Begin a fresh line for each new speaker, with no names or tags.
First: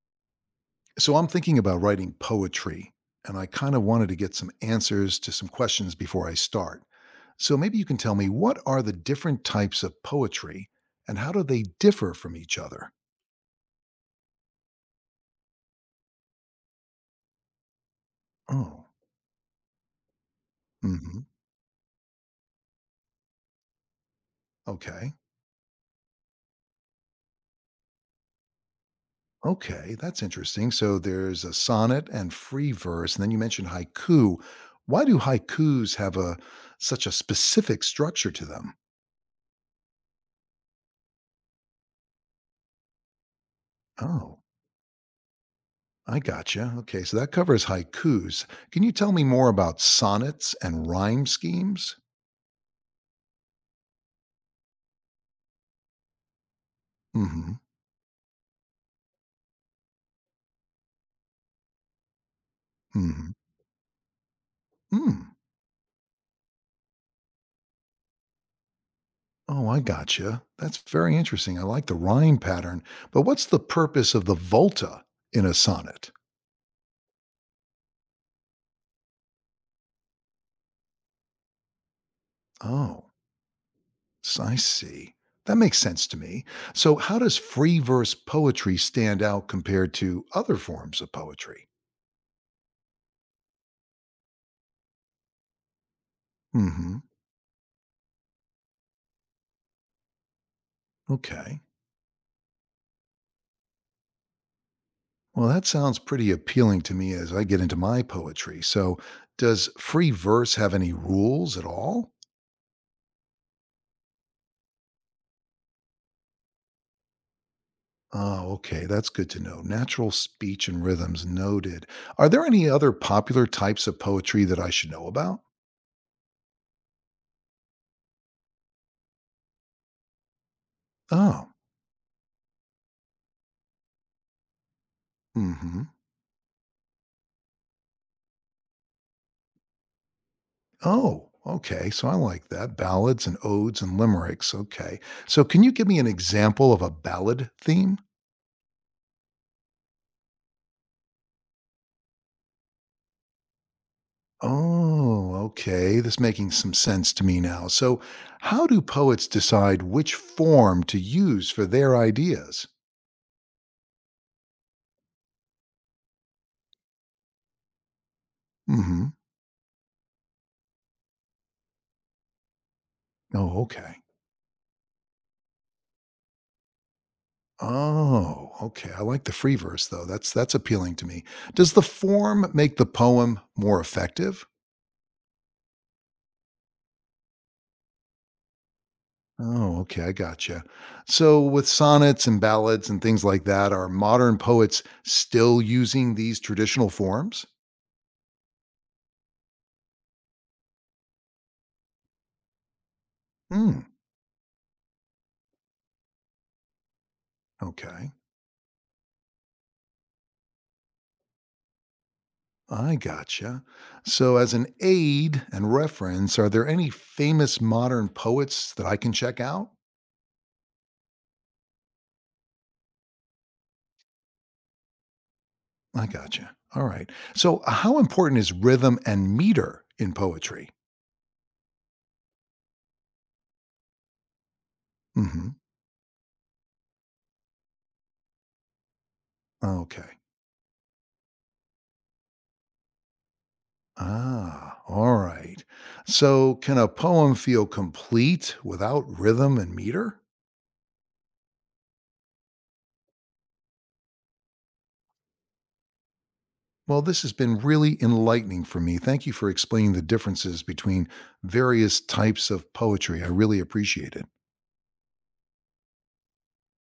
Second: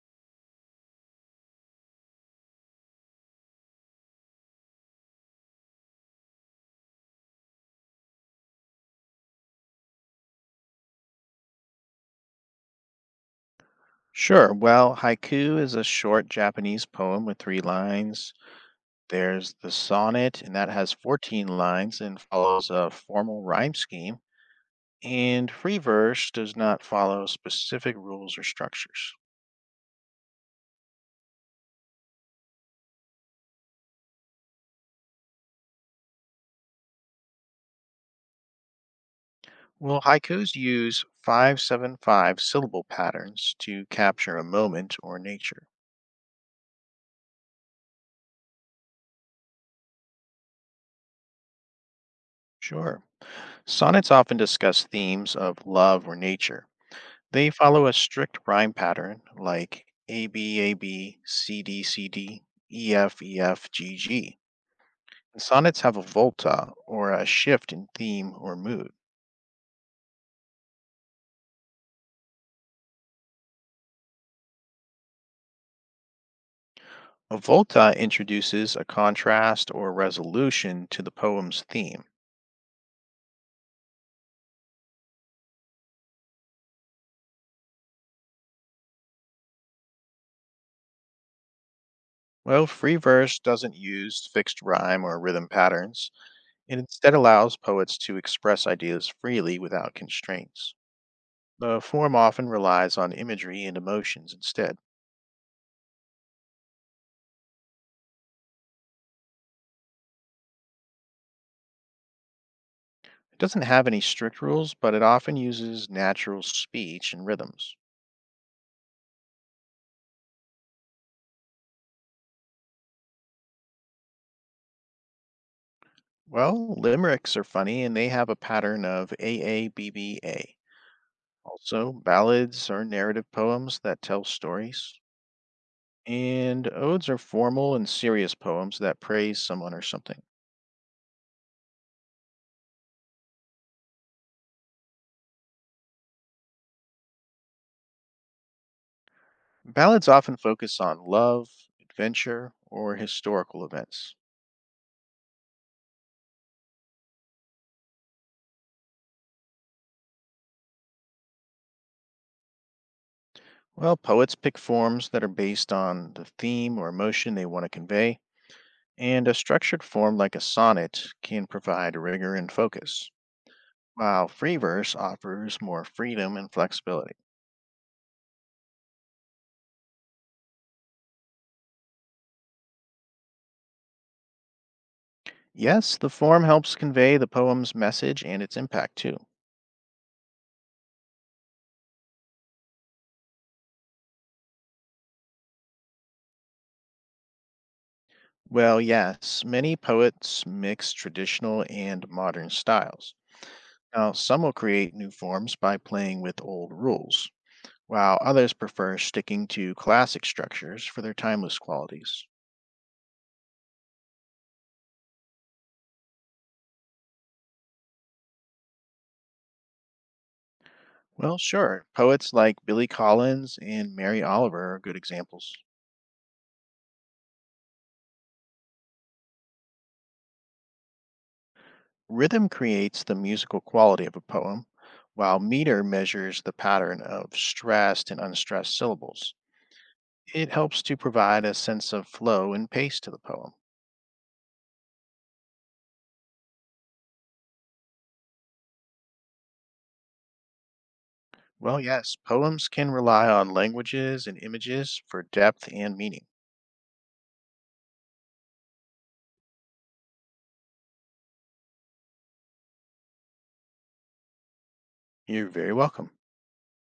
So I'm thinking about writing poetry, and I kind of wanted to get some answers to some questions before I start. So maybe you can tell me, what are the different types of poetry and how do they differ from each other?
Sure. Well, haiku is a short Japanese poem with three lines.
Oh,
There's the sonnet, and that has
hmm,
14 lines and follows a formal rhyme scheme.
okay.
And free verse does not follow specific rules or structures.
Okay, that's interesting. So there's a sonnet and free verse, and then you mentioned haiku. Why do haikus have a such a specific structure to them?
Well, haikus use 575 syllable patterns to capture
Oh,
a moment or nature.
I gotcha. Okay, so that covers haikus. Can you tell me more about sonnets and rhyme schemes?
Sure. Sonnets often discuss themes of love or nature. They
Mm-hmm.
follow a strict rhyme pattern like AB, AB, CD,
Mm-hmm.
GG.
Mm.
And sonnets have a volta or a shift in theme or mood.
Oh, I gotcha. That's very interesting. I like the rhyme pattern. But what's the purpose of the volta in a sonnet?
A volta introduces a contrast or resolution to the poem's theme.
Oh, I see. That makes sense to me. So how does free verse poetry stand out compared to other forms of poetry?
Well, free verse doesn't use fixed rhyme or rhythm patterns. It
Mm-hmm.
instead allows poets to express ideas freely without constraints.
Okay.
The form often relies on imagery and emotions instead.
Well, that sounds pretty appealing to me as I get into my poetry. So, does free verse have any rules at all?
It doesn't have any strict rules, but it often uses natural speech and rhythms.
Oh, okay. That's good to know. Natural speech and rhythms noted. Are there any other popular types of poetry that I should know about?
Well, limericks are funny and they have a pattern of AABBA.
Oh,
Also, ballads are narrative poems that tell stories,
mm hmm.
and odes are formal and serious poems that praise someone or something.
Oh, okay. So, I like that. Ballads and odes and limericks. Okay. So, can you give me an example of a ballad theme?
Ballads often focus on love, adventure, or historical events.
Oh, okay. That's making some sense to me now. So, how do poets decide which form to use for their ideas?
Well, poets pick forms that are based on the theme or emotion they want to convey
Hmm.
and a structured form like a sonnet can provide rigor and focus,
Oh, okay.
while free verse offers more freedom and flexibility.
Oh, okay. I like the free verse though. That's appealing to me. Does the form make the poem more effective?
Yes, the form helps convey the poem's message and its impact too.
Oh, okay. I gotcha. So, with sonnets and ballads and things like that, are modern poets still using these traditional forms?
Well, yes, many poets mix traditional and modern styles.
Hmm.
Now, some will create new forms by playing with old rules,
Okay.
while others prefer sticking to classic structures for their timeless qualities.
I gotcha. So, as an aid and reference, are there any famous modern poets that I can check out?
Well, sure, poets like Billy Collins and Mary Oliver are good examples.
I gotcha. All right. So, how important is rhythm and meter in poetry?
Rhythm creates the musical quality of a poem, while
Hmm.
meter measures the pattern of stressed and unstressed syllables.
Okay.
It helps to provide a sense of flow and pace to the poem.
Ah, all right. So, can a poem feel complete without rhythm and meter?
Well, yes, poems can rely on languages and images for depth and meaning.
Well, this has been really enlightening for me. Thank you for explaining the differences between various types of poetry. I really appreciate it.
You're very welcome.